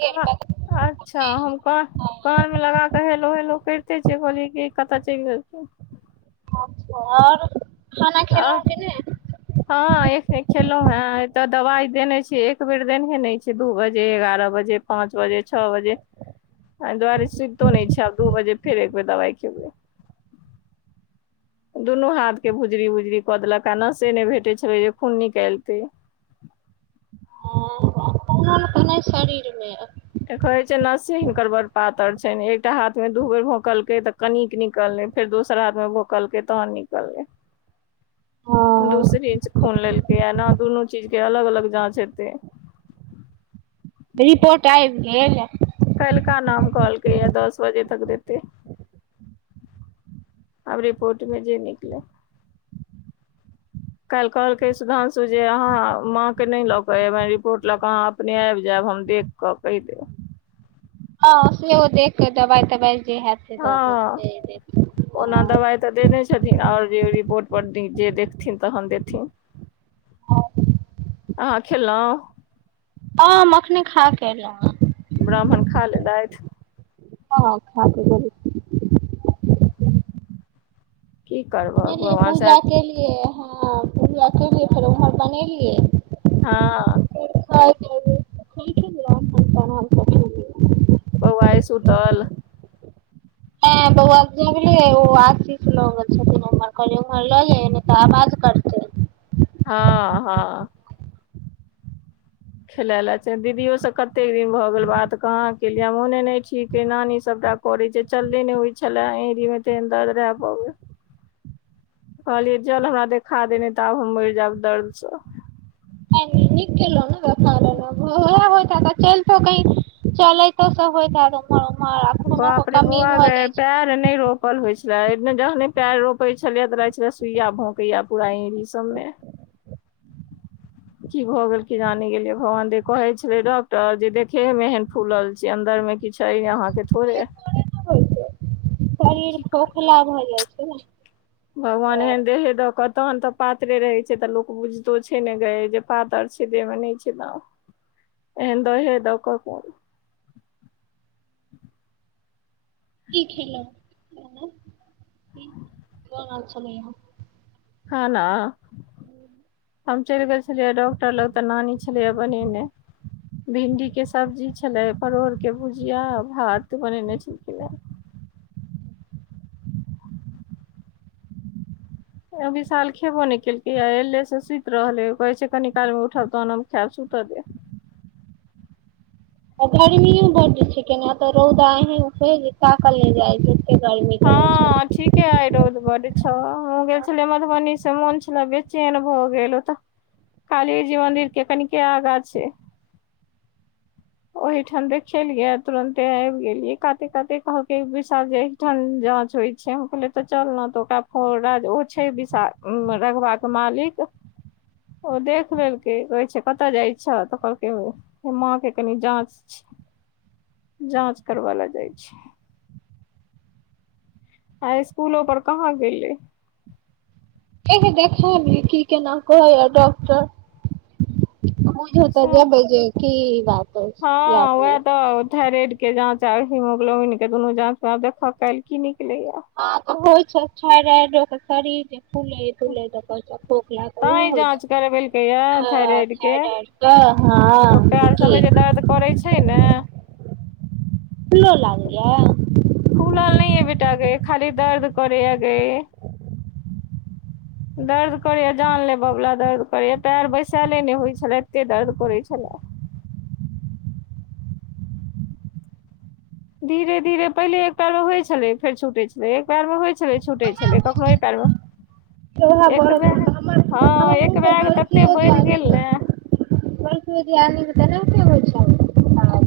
आ अच्छा हम क कान मे आओर लगा कऽ हेल - हलो करिते छिये कहली की कतऽ चैल गेल [unintelligible] खाना आ खेलह कि नय हँ एकखने खेलौ हेय एतऽ दवाई देने छिए एक बेर देनेहे नै छै दू बजे एगारह बजे। पाँंच बजे छ बजे एहि दुआरे सुइततो नय छै आब दू बजे फेर एकबेर दवाई खेबै दुनू हाथ केँ भुजरी भुजरी कऽ देलक आ नसे नय भेटे छलै जे खून निकाइलतै [unintelligible] [unintelligible] शरीरमे तऽ कहै छै नसे हिनकर बड़ पातर छैन एकटा हाथ मे दू बेर भोकलकेय तऽ कनिक निकल लै। फेर दोसर हाथमे भूकलकै तहन निकललै। [inaudible] हँ दू सिरींच खून लेलकै यऽ नऽ दुनू चीज केँ अलग - अलग जाँच हेतै रिपोर्ट आबि गेल कल्का नाम कहलकै यऽ दस बजे तक देतै अब रिपोर्ट मे जे निकलै [inaudible] काल्हि कहलकै सुधांशु जे अहाँ माँ केँ नय लऽ कऽ एबैन रिपोर्ट लऽ कऽ अहाँ अपने आबि जायब हम देख क कहि देब हँ सेहो देखकेऽ दबाइ तबाइ जे हैत से दऽ हँ देत [unintelligible] ओना हँ दबाइ तऽ देने छथिन आओर जे रिपोर्ट पर जे देखथिन तहन देथिन अहाँ खेलहु हँ हम अखने खा कऽ एलहुँ हँ ब्राह्मण खा लेलैथ हँ हँ खा कऽ गेल की करबै बनेलियै पूजा केलियै हँ पूजा केलियै फेर ओम्हर बनेलियै हँ [unintelligible] बौआ आइ सुतल ऐ बौआ जगलै यऽ ओ आशीस लऽ गेल छथिन उम्हर कहलियै उम्हर लऽ जयो नय तऽ आवाज करतई। हँ हँ खेलाय लए छै दीदीयो सँ कतेक दिन भऽ गेल बात कहाँ केलियै मोने नहि ठीक नानी सभटा करै छै चले नय होइ छलै एड़ी मे तेहेन दर्द रहै पबे [inaudible] कहलियै चल हमरा देखा दे नैय तऽ आब हम मैर जायब दर्द सँ। नीक केलहु न देखाय लेलहुँ हँ ओहै होइत हैत आ चलतो कही चलैतो सँ होइत हैत [unintelligible] बापरे कमी बोआ भऽ गए जाइ छै पैर नैह रोपल होइ छलै जखने पैर रोपै छलियै तऽ रहै छले सुइया भौकैय यऽ पूरा एड़ी सब मे [inaudible] की भऽ गेल किया नै गेलियै भगवान दे कहै छलै डॉक्टर जे देखे मे ऐहैन फुलल छी अन्दर मे किछ यऽअहाँकेँ थोड़े [inaudible] होइ छै शरीर की खोखला भऽ जाइ छै न भगवान एहन देहे दऽ कऽ तहन तऽ पात्रे रहैत छै तऽ लोक बुझितो छै न गए जे पातर छै देह मे नहि छै दम [inaudible] एहन दहे दऽ कऽ कोन की खेलों [unintelligible] खाना [inaudible] हम चैल गेल छलियै डॉक्टर लग तऽ नानी छै छलैय बनेनै भिंडी केँ सब्जी छलै परोर केँ भुजिया भात बनेने छलखिन रहै विशाल खेबो नहि केलकै या ऐले से सुत रहले कहै छै कनी काल मे उठब तहन खायब सुत दे आ गर्मियो बढ़ जे छै केना तऽ रौदा एहन छै जे ताकल नहि जाइ छै गर्मी केने हँ ठीक छै - ठीके आए रौद बड़ छौ गेल छेलियै मधुबनी से मोन छेला बेचैन भऽ गेल ओतऽ काली जी मंदिर केँ कनि केँ आगा छै ओहि ठाम देखेलिये तुरंते आबि गेलियै काते काते कहलकेँ विशाल ठण जाँच होइ छै हम कहलिए तऽ चल न तऽ ओकरा फोरा ओ छै विशाल उऽ मऽ रघबा कऽ मालिक ओ देख लेलकै कहै छै कतऽ जाइ छ तऽ कहलकै माँ केँ कनि जाँच [inaudible] जाँच करबै लऽ जाइ छी आए इसकुलो पर कहाँ गेले [unintelligible] सएह [unintelligible] ओ थाइरेड केँ जाँच आ हिमोग्लोबिन केँ दुनू जाँच मे आब देख काइल की निकलेय उऽ हो छै थराइडो स शरीर जे फुले तैं जाँच करबेलकै या थायराइड के [unintelligible] तऽ हँ देखि पड़ै छै नै फुल्लो लागै यऽ फुलल नहि यऽ बेटागै खाली दर्द करै यऽ गै दर्द करैए जान लेबवला दर्द करैए पैर बैसायले नहि होइत छलए एतेक दर्द करैत छलै धीरे धीरे पहिले एक पैर मे होइत छलै फेर छुटै छलै एक पैर मे होइत छलै छुटे छलै कखनो ये पैर मे एक बैग हँ एक बैग तते [unintelligible] बढ़ि गेल ने [unintelligible]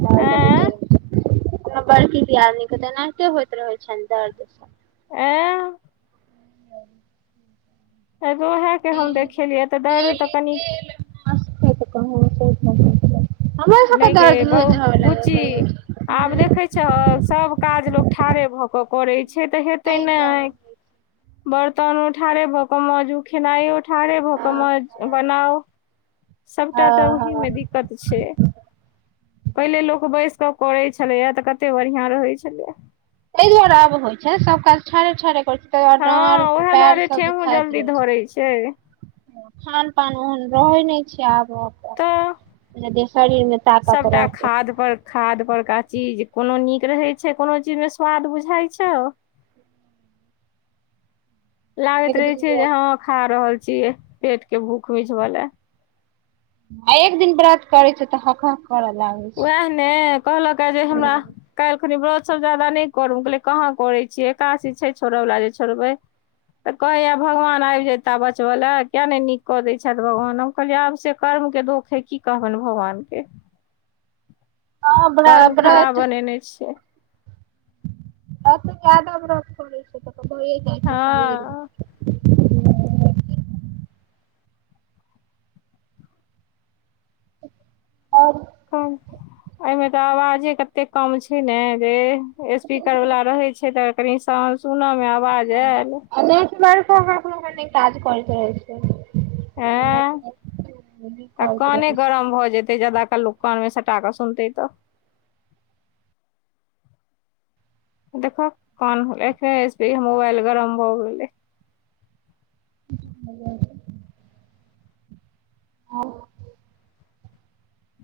[unintelligible] [inaudible] ओना बड़की दियादनी कऽ तऽ एनाहिते होइत रहैत छैन दर्द [unintelligible] [inaudible] ऐ बेर ओहै कऽ हम देखेलियै तऽ दर्द तऽ डेली कनि नहि गे बौ बुच्ची [unintelligible] आब देखै छह सब काज लोक ठाड़े भऽ कऽ करे छै तऽ हेते ताहि नै दुआरे [inaudible] बर्तनो ठारे भऽ कऽ माजू खेनाइ ठारे भऽ कऽ हँ मांज बनाउ [inaudible] सबटा तऽ ओहि हँ मे दिक्कत छै पहिले लोक बैस कऽ करे छलेय तऽ कते बढ़िया रहे छलै तैइ दुआरे अब होइ छै सब काज ठारे ठारे करै तै दुआरे हँ डारह उएह पैर दुआरे सब ठेहुँ दुखाइत जल्दी रहै छै धरै [inaudible] खान पान ओहन रहै नहि छै तऽ आब-आब जे शरीरमे ताकत सभटा रहतैय खाद पर खाद परका चीज कोनो नीक रहै छै कोनो चीजमे स्वाद बुझाइ छौ लागैत एक रहै दिन छै जे व्रत हाँ खा रहल छियै पेट के भूख मिछवलाए आ एक दिन व्रत करै छै तऽ हक करऽ लागै छै उएह ने कहलक आय जे हमरा काल्हिखनि व्रत सब ज्यादा नहि करु हम कहलियै कहाँ करै छियै एकादशी छै छोड़यवला जे छोड़बै तऽ कहैया भगवान आबि जता बचबैय लाए किया नहि नीक कऽ दै छथि भगवानो कहलियै आब से कर्म के दोख अछि की कहबनि भगवान के हँ कर्म खराब व्रत बनेने छियै त ज्यादा व्रत करै छै तऽ होे जाइ छै शरीरमे हँ आओर [unintelligible] एहिमे तऽ आवाजे कते कम छै ने जे स्पीकर वला रहैत छै तऽ कनि साउंड सुनऽमे आवाज आयल [unintelligible] [unintelligible] नै काज करैत रहै छै हाँय नेटवर्क तऽ करैत कान रहै छै गरम भऽ जेतै एते ज्यादा काल लोक कानमे सटा कऽ सुनतै तऽ देखहक कान होलै एखने स-मोबाइल गरम भऽ गेलै [unintelligible] आ [unintelligible]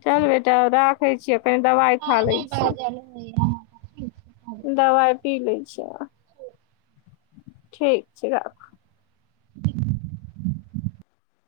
चल बेटा अब राखै छियौ पें-दवाइ हाँ नहि बाजल होइ या दबाइ पी लै छियह ठीक छै राखू [inaudible]